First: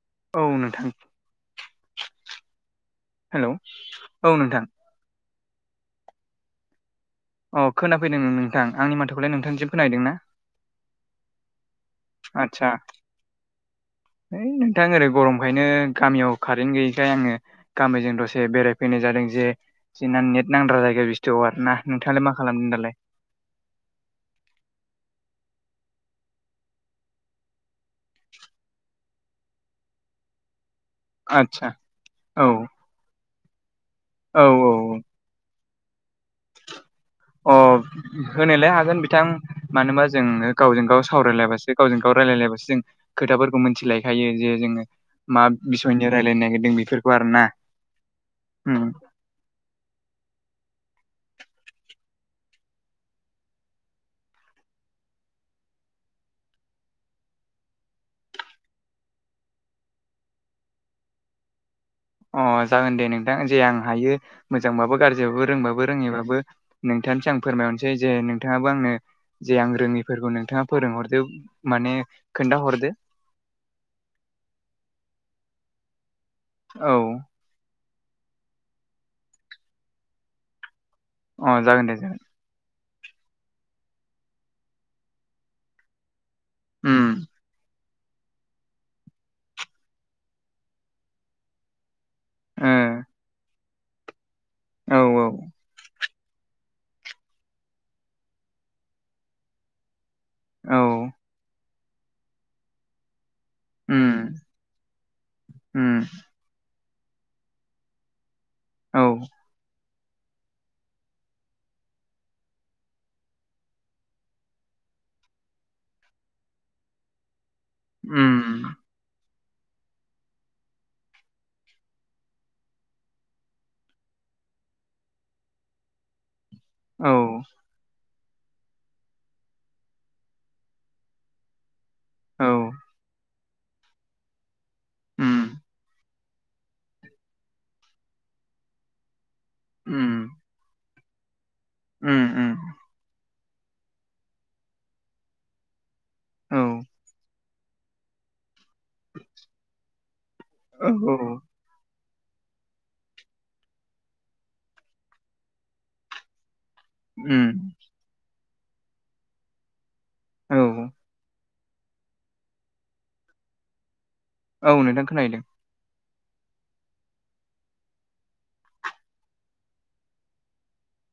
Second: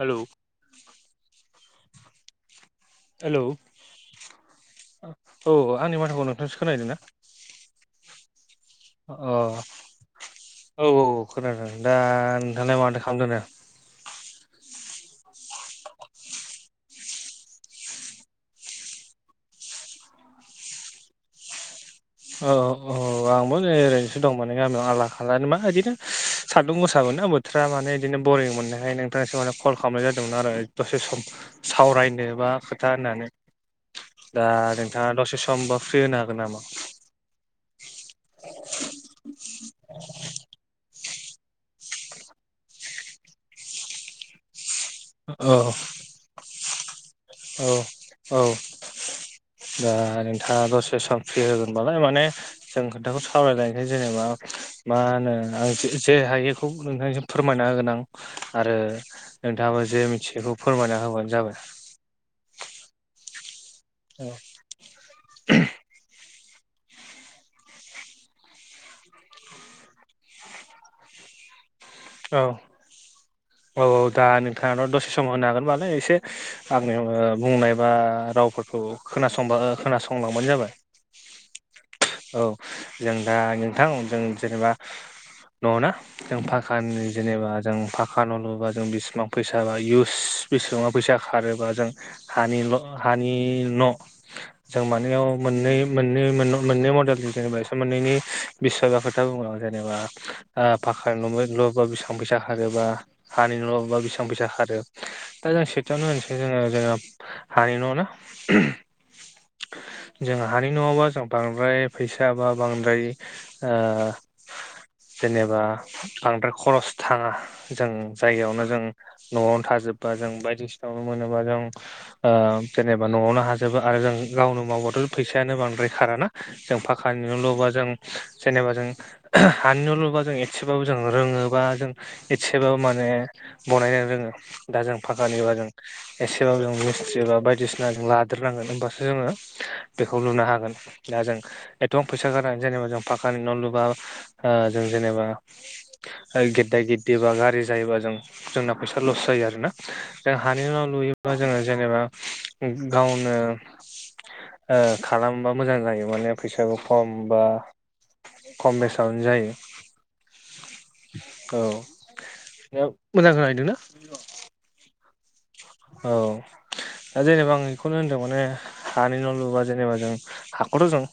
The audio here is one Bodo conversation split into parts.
हेलौ औ नोंथां हेलौ औ, औ नोंथां आंनि माथोखौ नोंथां इसो खोनायहैदों ना? अ खोनाफैदों नोंथां आंनि अ माथोखौलाय नोंथांसिम खोनाहैदों ना? औ औ औ खोनादों दा नोंथांलाय माथो खालामबायथादों? होइ नोंथां ओरै गरमखायनो गामियाव कारेन्ट गैयिखाय आङो गामिजों दसे बेरायफैनाय जादों जे जोंना नेट नांद्रा जायगा बुस्थु आरो ना। नोंथाङालाय मा औ खालामदों औ दालाय औ आंबो ओरैनोसो दं माने गामियाव आला खाला मा इदिनो सान्दुं गोसाबो ना आंबो बोथोरआ माने बिदिनो बरिं मोननायखाय नोंथाङासो मानो कल खालामनाय जादोंमोन आरो? दसे सम आदसा सावरायनो औ बा खोथा होननानै औ दा औ दा दसे समबा फ्रि होनो हागोन नामा? अ होनोलाय हागोन बिथां मानो ओनबा जों गावजों गाव सावरायलायबासो गावजों गाव रायलायलायबासो जों खोथाफोरखौ मिथिलायखायो जे जोङो मा औ बिसयनि रायलायनो नागिरदों बेफोर औ औ दा नोंथाङा दसे सम फ्रि होगोनबालाय माने जों खोथाखौ सावरायलायनोसै जेनेबा। मा होनो आं जेसे हायो नोंथांजों फोरमायना होगोन आं आरो नोंथाङाबो जे मिथियैखौ फोरमायना होबानो जाबाय। अ जागोन दे नोंथां जे आं हायो मोजांबाबो गाज्रिबाबो रोंबाबो रोङिबाबो नोंथानिसो आं फोरमायहरनोसै जे नोंथाङाबो आंनो जे आं रोङिफोरखौ नोंथाङा फोरोंहरदो माने औ खोन्थाहरदो औ औ दा नोंथाङाथ' दसे समाव होनो हागोनबालाय एसे औ आंनियाव बुंनाय बा रावफोरखौ खोनासंबा खोनासंलांबानो जाबाय। अ जागोन दे जागोन। औ जों दा नोंथां जों जेनेबा न' ना जोंं फानो उम जेनेबा जों फा खामानि मावबा जों बिसेबां फैसा बा इउस बेसेबां फैसा खारोबा जों हानिल' हानि न' जों ओ औ मानेयाव मोन्नै मोन्नै मोन मोन्नै मडेलजों जेनेबा एसे मोननैनि बिसय बा खोथा बुंङो जेनेबा ओ औ फाखानि न' लु'बा बिसिबां फैसा खारोबा हानि न'लुबा उम बेसेबां फैसा खारो दा जों उम सेथियावनो होनसै जोङो जोंना हानि न' ना औ जों हानि न'आवबा जों बांद्राय फैसा बा बांद्राय ओ जेनेबा बांद्राय खरस थाङा जों उम जायगायावनो जों न'आवनो थाजोब्बा जों बायदिसिना न'आवनो मोनोबा जों ओ जेनेबा न'आवनो हाजोबो आरो जों गावनो मावबाथ' फैसायानो बांद्राय खाराना। जों औ पाखानि न'लुबा जों जेनेबा जों हानि न' लुबा जों एसेबाबो जों रोङोबा जों औ एसेबाबो माने बनायनो रोङो दा जों उम फखानिबा जों एसेबाबो जों मिस्थ्रि बा बायदिसिना जों लादेरनांगोन ओमबासो जोङो उम बेखौ लुनो हागोन दा जों एथबां उम फैसा गारनानै उम जेनेबा जों फाखानि न' लुबा‌ओ जों जेनेबा ओ औ गेददा गेददि बा गारज्रि जायोबा जों जोंना फैसा लस जायो आरोना जों हानि नाव औ लुयोबा जोङो जेनेबा गावनो ओ खालामोबा मोजां जायो माने फैसाबो खम बा उम खम बेसावनो जायो औ औ मोजां खोनाहैदोंना औ नोंथां खोना हैदों औ दा जेनेबा आं बेखौनो होन्दों माने हानि न' लुबा जेनेबा जों हाखौथ' जों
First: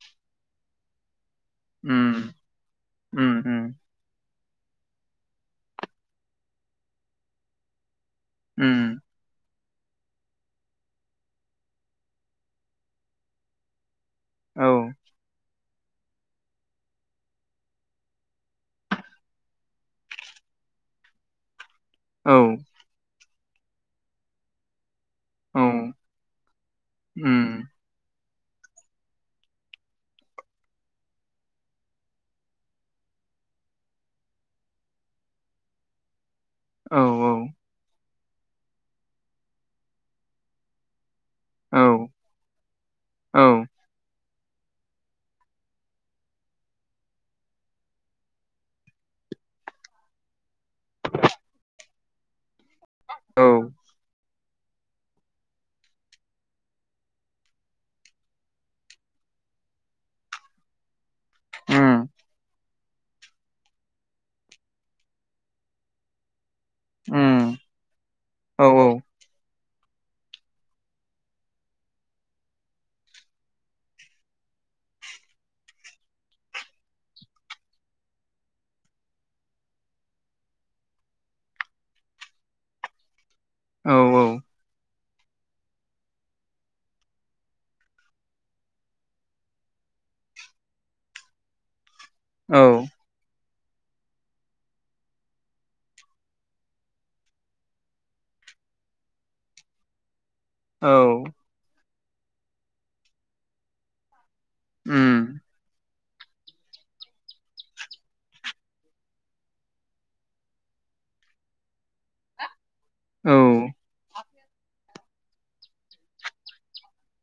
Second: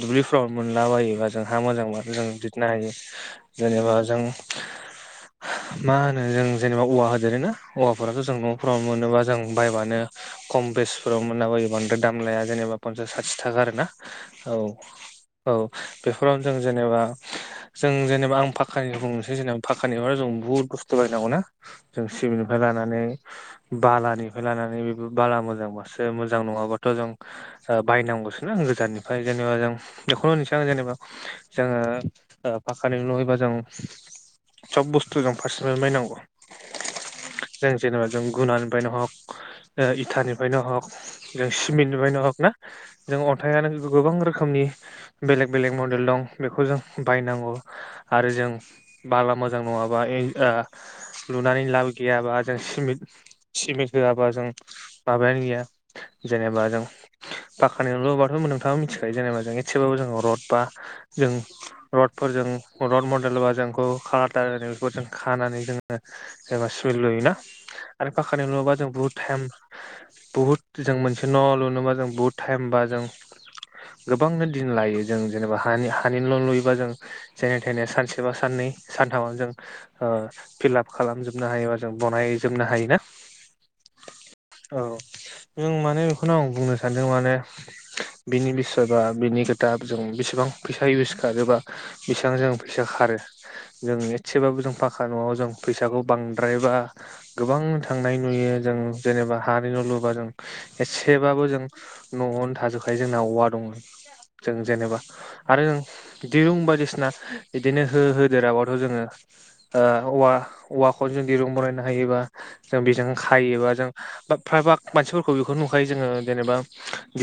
दुब्लिफ्राव मोनलाबायोबा जों हा मोजांब्लाथ जों उम दिरनो हायो उम उम जेनेबा जों मा होनो जों जेनेबा औवा होदेरो ना औवाफोराथ' जों न'फोराव उम नों जेनेबा जों बायबानो खम बेसनफोराव मोनलाबायो बांद्राय दाम लाया जेनेबा पनसास साथिथाखा आरो ना औ औ बेफोरावनो जों जेनेबा जों जेनेबा आं पाखानि बुंनोसै जेनेबा पाखानिबाथाय जों बुहुद बस्थु बायनांगौना जों औ सिमिथनिफ्राय लानानै बालानिफ्राय लानानै बाला औ मोजांबासो मोजां नङाबाथ' जों उम बायनांगौसोना गोजाननिफ्राय जेनेबा जों बेखौनो होन्नोसै आं जेनेबा जोङो ओ पखानि न'बा जों सब बुस्थु जों फारसेनिफ्राय बायनांगौ औ जों जेनेबा जों गुनानिफ्रायनो हक ओ इथानिफ्रायनो हक जों औ सिमेन्टनि बायनो हक ना जों औ अन्थाइआनो गोबां रोखोम रोखोमनि बेलेग बेलेग मडेल दं बेखौ जों बायनांगौ आरो जों बाला मोजां नङाबा ए ओ लुनानै लाब गैया बा जों सिमिट औ सिमित होआबा जों माबायानो गैया जेनेबा जों पाखानि न' लुबाथ' नोंथाङा मिथिखायो जेनेबा जों एसेबाबो जोङो रड बा जों उम रडफोरजों रड मडेल बा जोंखौ खार बेखौ जों खानानै जोङो जेनबा सुइल लुयोना उम आरो पाखकानि औ लुबा जों बुहुद टाइम बुहुद जों मोनसे न' लुनोबा जों बुहुद टाइमबा जों गोबांनो दिन लायो जों जेनेबा हानि हानि न' लुयोबा जों जेन थेने सानसे बा साननै सानथामाव जों ओ फिलाप खालामजोबनो हायोबा जों बनायजोबनो हायो ना औ औ औ जों माने बेखौनो आं बुंनो सानदों माने बिनि बिसय बा बिनि खोथा जों बेसेबां फैसा इउस खारोबा बेसेबां जों औ फैसा खारो जों एसेबाबो जों फाखा न'आव जों फैसाखौ बांद्रायबा गोबां थांनाय नुयो जों जेनेबा हानि न' लुबा जों औ एसेबाबो जों न'आवनो थाजोबखायो जोंना औवा दङ जों जेनेबा। उम आरों दिरुं बायदिसिना बिदिनो हो-होदेराबाथ' जोङो। ओ औवा औवाखौ जों दिरुं बनायनो हायोबा। जों बेजों औ खायोबा जों बा फ्रायभाग मानसिफोरखौ बेखौ नुखायो जोङो जेनेबा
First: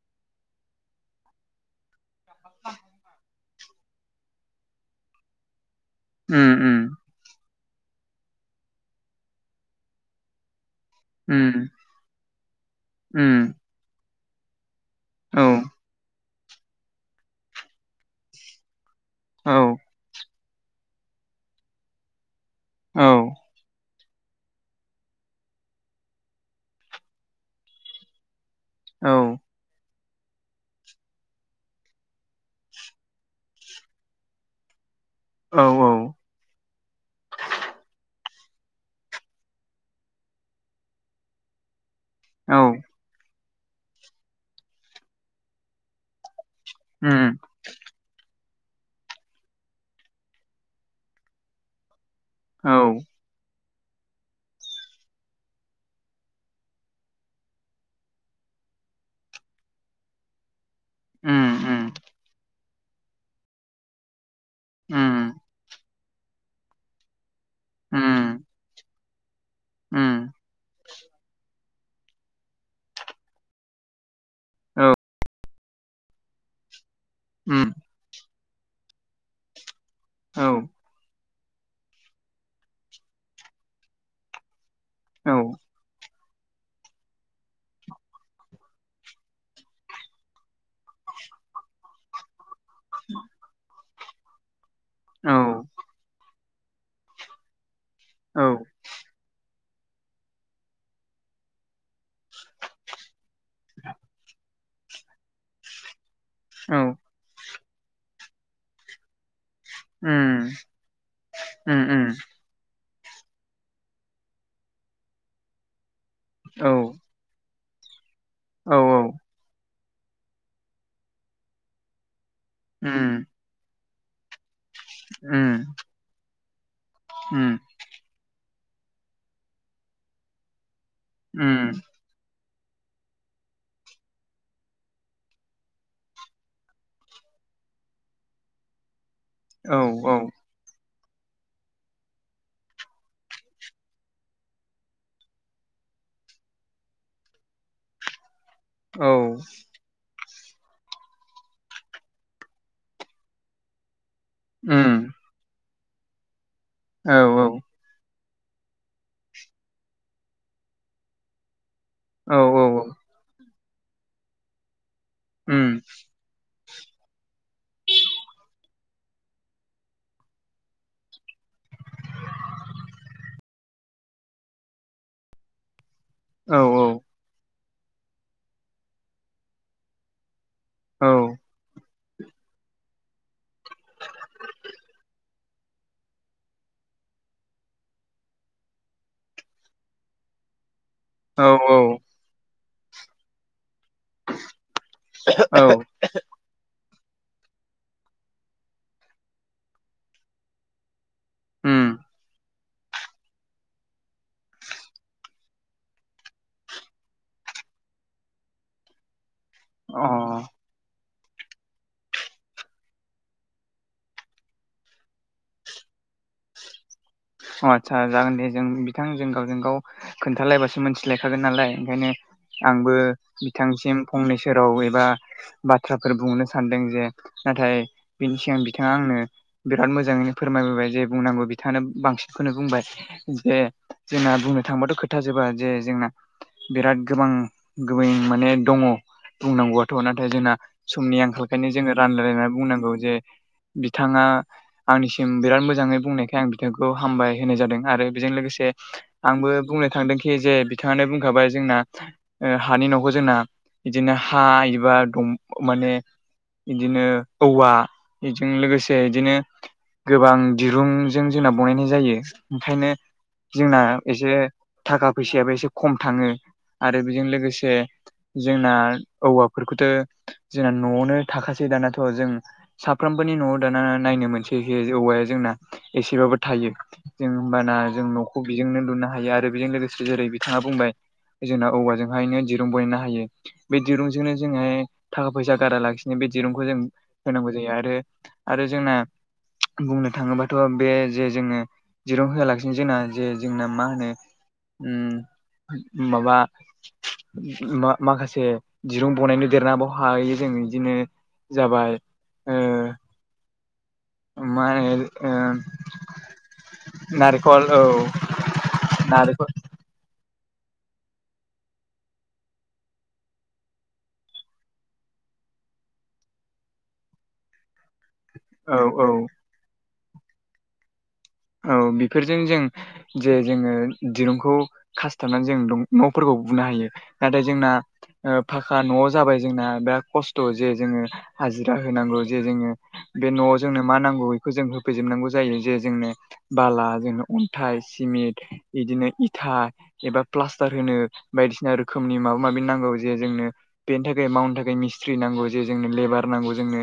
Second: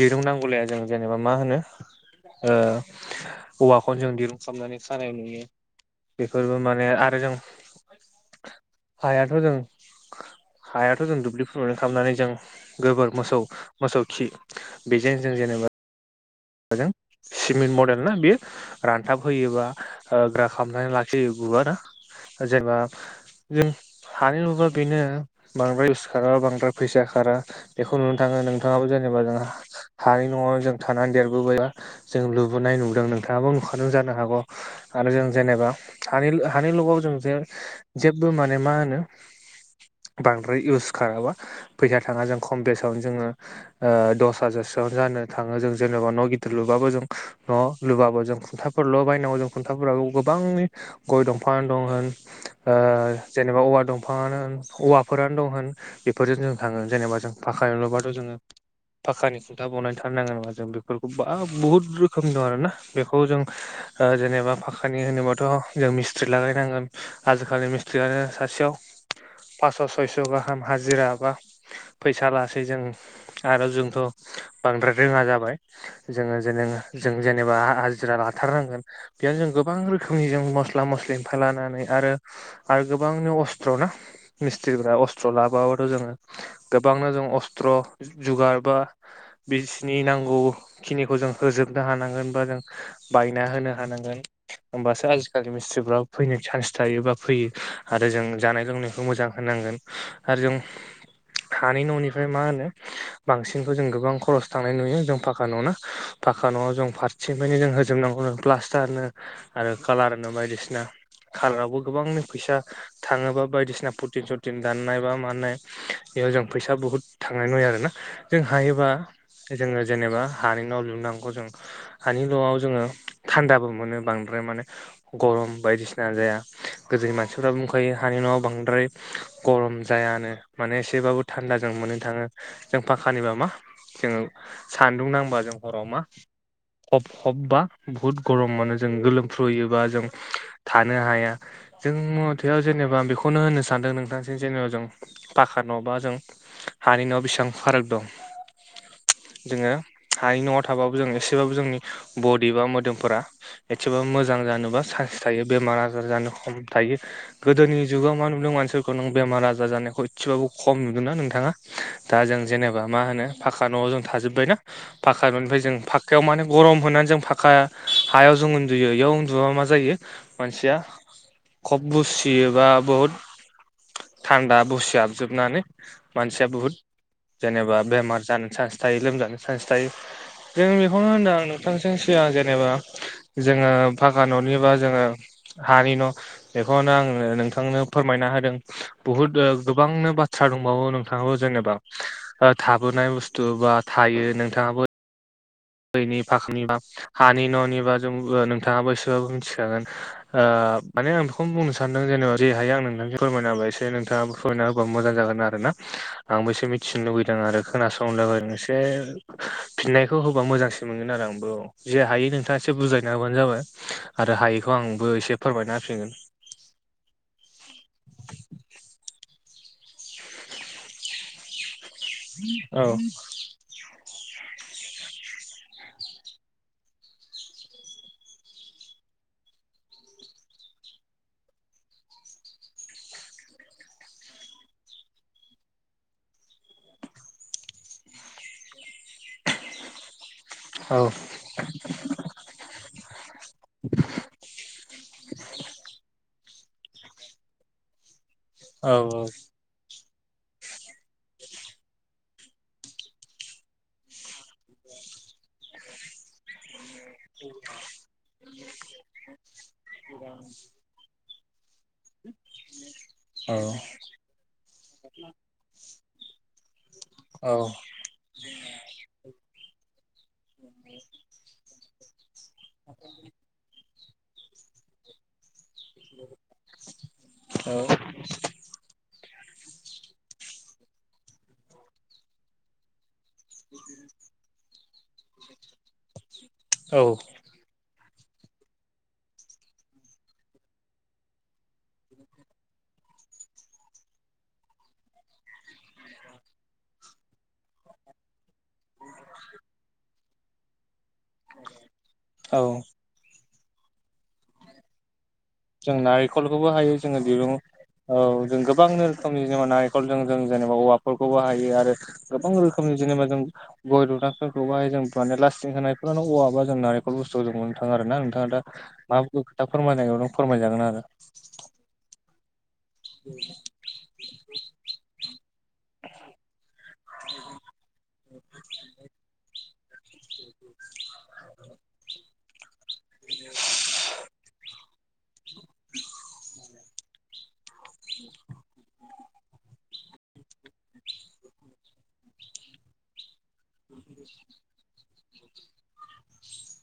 दिरुं नांगौलाया जों जेनेबा मा होनो ओ औवाखौ जों दिरुं खालामनानै खानाय नुयो उम बेफोरबो माने उम आरो जों हायाथ' जों हायाथ' जों उम दुब्लिफोरनानै खालामनानै जों गोबोर मोसौ उम मोसौ खि बेजों जों औ जेनेबा जों सिमेन्ट मडेल ना बेयो रानथाब होयोबा औ ओ ग्रा खालामनानै लाखि जे बुवाना जेनेबा औ जों हानि लुबा बेनो बांद्राय इउस खारा बांद्राय फैसा खारा बेखौ नोंथाङा नों नोंथाङाबो औ जेनेबा जों हानि न'आव जों थानानै देर लुबोबायबा जों लुबोनाय नुदों नोंथाङाबो नुखादों जानो हागौ आरो जों औ जेनेबा हानि-हानिलुगाव जों जे जेबबो माने मा होनो बांद्राय इउस खाराबा। फैसा थाङा जों औ खम बेसावनो जोङो ओ दस हाजासोआवनो जानो थाङो जों जेनेबा न' दोर लुबाबो जों उम न'। लुबाबो जों खुन्थाफोरल' बायनांगौ जों खुन्थाफोराबो गोबांनि गय दंफां दं होन। औ ओ जेनेबा औवा दं। दंफाङानो होन औवाफोरानो दं होन बेफोरजों जों थाङो जेनेबा जों फाखा न'लुबाथ जोङो। पाखानि खुन्था बनायथारनांगोन जों बे फोरखौ बा उम बहुत उम रोखोमनि दं आरोना बेखौ जों ओ जेनेबा उम फाखानि होनोबाथ' जों मिस्ट्रि लागायनांगोन आजिखालि उम औ उम औ मिस्थ्रियानो सासेयाव। पास्स' सयस' गाहाम हाजिरा बा फैसा लासै जों आरो जोंथ'। बांद्राय रोङा जाबाय जोङो जेन जों औ जेनेबा उम हा जिरा लाथारनांगोन बेयाव जों गोबां रोखोमनि उम औ जों उम उम मस्ला-मस्लि। खोनानानै आरो-आरो गोबांनि असथ्रआवनो मिस्ट्रिफ्रा असथ्र लाबोआबाथ' जोङो। गोबांनो जों अस्त्र' जु-जुगार बा बिसिनि नांगौ खिनिखौ जों होजोबनो हानांगोन बा जों बायना होनो हानांगोन। होमबासो आजिखालि उम मिस्ट्रिफ्राबो फैनो चान्स थायो बा फैयो। आरो जों जानाय लोंनायखौ मोजां होनांगोन आरो जों हानि न'नि ओमफ्राय मा होनो बांसिनखौ जों गोबां खरस थांनाय नुयो जों फाखा न'नो। फाखा न'आव जों फारसेनिफानो जों होजोबनांगौनो प्लास्टारनो। आरो कालारनो बायदिसिना कालारावबो गोबांनो उम फैसा। थाङोबा बायदिसिना पटिन-सटिन दाननाय बा मानाय बेयाव जों फैसा बहुद थांनाय नुयो आरोना जों हायोबा जोङो जेनेबा हानि न' लुनांगौ जों हानि न'आव जोङो थान्दाबो मोनो बांद्राय माने गरम बायदिसिना जाया गोदोनि मानसिफोरा बुंख फै हानि न'आव बांद्राय गरम जायानो माने एसेबाबो थान्दा जों मोननो थाङो। जों फाखानिबा मा जोङो सान्दुं नां बा जों हराव मा हब-हब बा बहुद गरम मोनो जों गोलोम फ्रुयोबा जों औ थानो हाया जों मथेबा जेनेबा बेखौनो होननो सानदों नोंथांसिम जेनेबा जों। पाखा न' बा जों हानि न' बेसेबां फाराग दं औ औ जोङो हानि न'आव थाबाबो जों एसेबाबो जोंनि बडि बा मोदोमफोरा। एसेबाबो मोजां जानोबा उम चान्स थायो बेमार आजार जानो खम थायो औ गोदोनि जुगाव मा नुदों मानसिफोरखौ नों बेमार आजार जानायखौ एसेबाबो खम नुदोंना नोंथाङा? दा औ जों जेने औ बा मा होनो पाखा न'आव जों थाजोब्बायना पाखा न'निफ्राय उम जों फाखायाव मानो गरम होनानै जों फाखा हायाव जों उन्दुयो याव उन्दुबा मा जायो मानसिया खब बुसियोबा बहुद थान्दा बुसिहाबजोबनानै मानसिया औ बुहुद जेनेबा बेमार जानो चान्स थायो लोमजानो चान्स थायो। जों बेखौनो होनदों आं नोंथांजों सिगां जेनेबा जोङो फाखा ननिबा जोङो हानि न बेखौनो आंनो नोंथांनो फोरमायना होदों बहुत ओ गोबांनो बाथ्रा दंबावो नों नोंथाङो औ जेनेबा ओ थाबोनाय बुस्थु बा थायो नोंथाङाबो। औ। दैनि फाखानिबा हानि न'निबा जों ओ नोंथाङाबो एसेबाबो मिथिखागोन। ओ माने आं बेखौनो बुंनो उम सानदों जेनेबा जि हायो आं नोंनो फोरमायना होबाय एसे नोंथाङाबो फोरमायना होबा मोजां जागोन आरो ना आंबो एसे मिथिनो लुबैदों आरो खोनासंनो लोगो एसे अ फिननायखौ होबा मोजांसिन मोनगोन आरो आंबो औ जि हायो नोंथाङा एसे बुजायना होबानो जाबाय आरो हायैखौ आंबो एसे फोरमायना होफिनगोन। अ आदसा जागोन दे जों बिथां जों गावजों गाव खोन्थालायबासो मोनथि लायखागोन नालाय ओंखायनो औ आंबो बिथांसिम फंनैसो राव एबा बाथ्राफोर बुंनो सानदों जे नाथाय बिनि सिगां बिथाङा आंनो बिराद मोजाङैनो फोरमायबोबाय जे बुंनांगौ बिथाङानो बांसिन खोनो बुंबाय जे जोंना बुंनो थांबाथ खोथा जोबा जे जोंना बिराद गोबां-गोबें माने दङ बुंनांगौआथ नाथाय जोंना औ समनि आंखालखायनो जोङो रानलायलायना बुंनांगौ जे बिथाङा आंनिसिम बिराद मोजाङै बुंनायखाय आं बिथांखौ हामबाय होनाय जादों आरो बिजों लोगोसे औ आंबो बुंनो थांदोंखि जे बिथाङानो बुंखाबाय जोंना ओ हानि न खौ जोंना बिदिनो हा एबा दम माने इदिनो औवा बेजों लोगोसे इदिनो गोबां दिरुं जों जोंना बनायनाय जायो ओंखायनो जोंना एसे थाखा फैसायाबो एसे खम थाङो आरो बेजों लोगोसे जोंना औवाफोरखौथ जोंना नआवनो थाखासै दानाथ जों साफ्रोमबोनि नआव दाना नायनो मोनसै जे औवाया जोंना एसेबाबो थायो। जों होमबाना जों न खौ बेजोंनो लुनो हायो आरो बेजों लोगोसे जेरै बिथाङा बुंबाय जोंना औवाजोंहायनो दिरुं बनायनो हायो। बे दिरुंजोंनो जोंङो थाखा फैसा गारा लाखिनो बे दिरुंखौ जों औ होनांगौ यो आरो आरो जोंना बुंनो थाङोबाथ बे जे जोङो दिरुं होआ लासिनो जोंना जे जोंना मा होनो ओम माबा मा-माखासे दिरुं बनायनो देरनाब हायो जों इदिनो जाबाय ओ औ मा होनो ओ जों नारिखलखौबो हायो जोङो दिरुं औ जों गोबां रोखोमनि नारेंखल जोङो नार खलजों जों जेनेबा औवाफोरखौ बाहायो आरो गोबां रोखोमनि जेनेबा जों गय दुनाफोरखौ बाहाय जों माने लास्टिं होनायफोर औवाबा जों नारेखल बुस्थ थु खौ जों मोननो थाङो आरोना नोंथाङा दा औ औ माबाफोर खोथा फोरमायनो नागिरदोंबा फोरमायजागोन आरो। औ बिफोरजों जों जे जोङो दिरुंखौ खासथाबनानै जों दं नफोरखौ बुनो हायो नाथाय जोंना ओ फाखा नआव जाबाय जोंना बेराद खस्थ जे जोङो हाजिरा होनांगौ जे जोङो बे नआव जोंनो मा नांगौ बेखौ जों होफैजोबनांगौ जायो जे जोंनो बाला जोंनो अन्थाइ सिमिन्ट इदिनो इथा एबा प्लास्टार होनो बायदिसिना रोखोमनि माबा माबि नांगौ जे जोंनो बेनि थाखाय मावनो थाखाय मिसि ट्रि नांगौ जे जोंनो लेबार नांगौ जोंनो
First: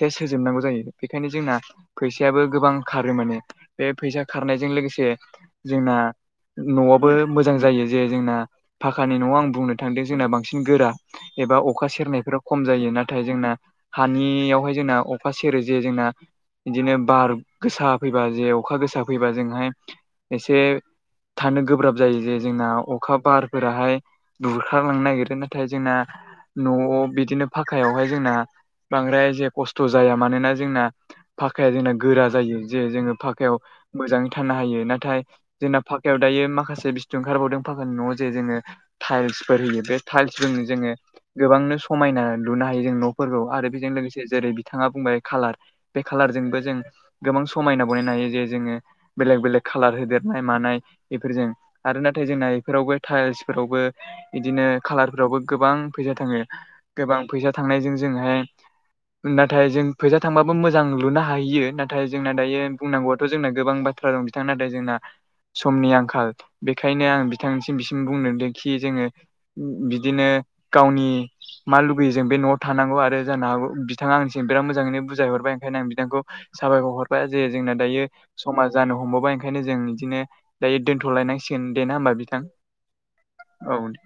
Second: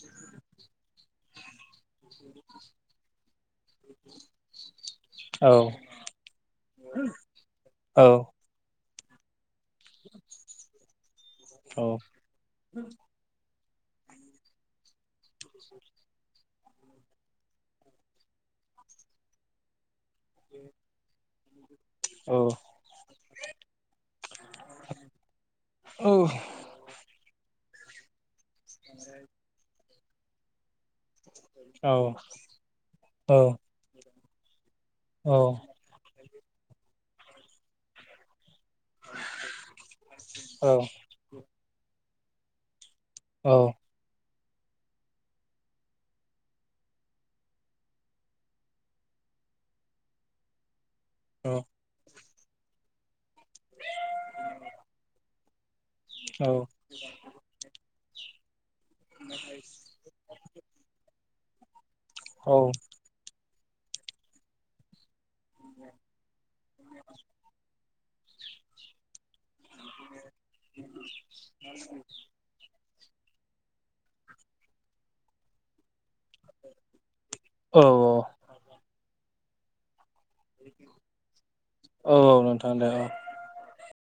सेस होजोबनांगौ जायो बेखायनो जोंना फैसायाबो गोबां खारो माने बे फैसा खारनायजों लोगोसे औ जोंना न'आबो मोजां जायो जे औ जोंना फाखानि न'आव आं बुंनो थांदों जोंना बांसिन गोरा एबा अखा औ सेरनायफोरा खम जायो ना थाय जोंना हानियावहाय जोंना अखा सेरो जे जोंना इदिनो बार गोसा फैबा जेव अखा गोसा फैबा जोंहाय एसे थानो गोब्राब जायो जे औ जोंना अखा बार फोराहाय बुरखां लांनो नागिरो नाथाय जोंना न'आव बिदिनो फाक्कायावहाय जोंना बांद्राय जे खस्थ' जाया मानोना जोंना फाक्काया जोंना औ गोरा जायो जे जोंङो औ फाक्कायाव मोजांङै थानो हायो नाथाय जोंना फाक्कायाव दायो माखासे बिस्थु ओंखारबावदों फाक्कानि न'आव जे जोंङो टाइल्सफोर होयो बे टाइल्सजों औ जोंङो गोबांनो समायना लुनो हायो जों न' फोरगौ आरो बेजों लोगोसे जेरै थांङा बुंबाय खालार बे खालारजोंबो जों गोबां समायना बनायनो हायो जे जोंङो बेलेक बेलेक खालार होदेरनाय मानाय बेफोरजों आरो नाथाय जोंना ब इफोरावबो टाइल्सफोरावबो बिदिनो खालारफोरावबो गोबां फैसा थांङो औ गोबां फैसा थांनायजों जोंहाय नाथाय जों फैसा थांबाबो मोजां लुनो हाहैयो नाथाय जोंना दायो बुंनांगौवा थ' जोंना गोबां बाथ्रा दं बिथां नाथाय जोंना समनि आंखाल बेखायनो आं बिथां बिसिम बुंनो दे खि जोंङो उम्म बिदिनो गावनि मा लुबैयो जों बे न'आव थानांगौ आरो जानो हागौ बिथांङा आंनिसिम बिराद मोजांङैनो बुजाय हरबाय ओंखायनो आं बिथांखौ साबायखर हरबाय जे जोंना औ दायो समा जानो हमबावबाय ओंखायनो जों इदिनो दायो दोन्थ'लायनांसिगोन दे ना होमबा औ बिथां। नोंथां दे औ औ दे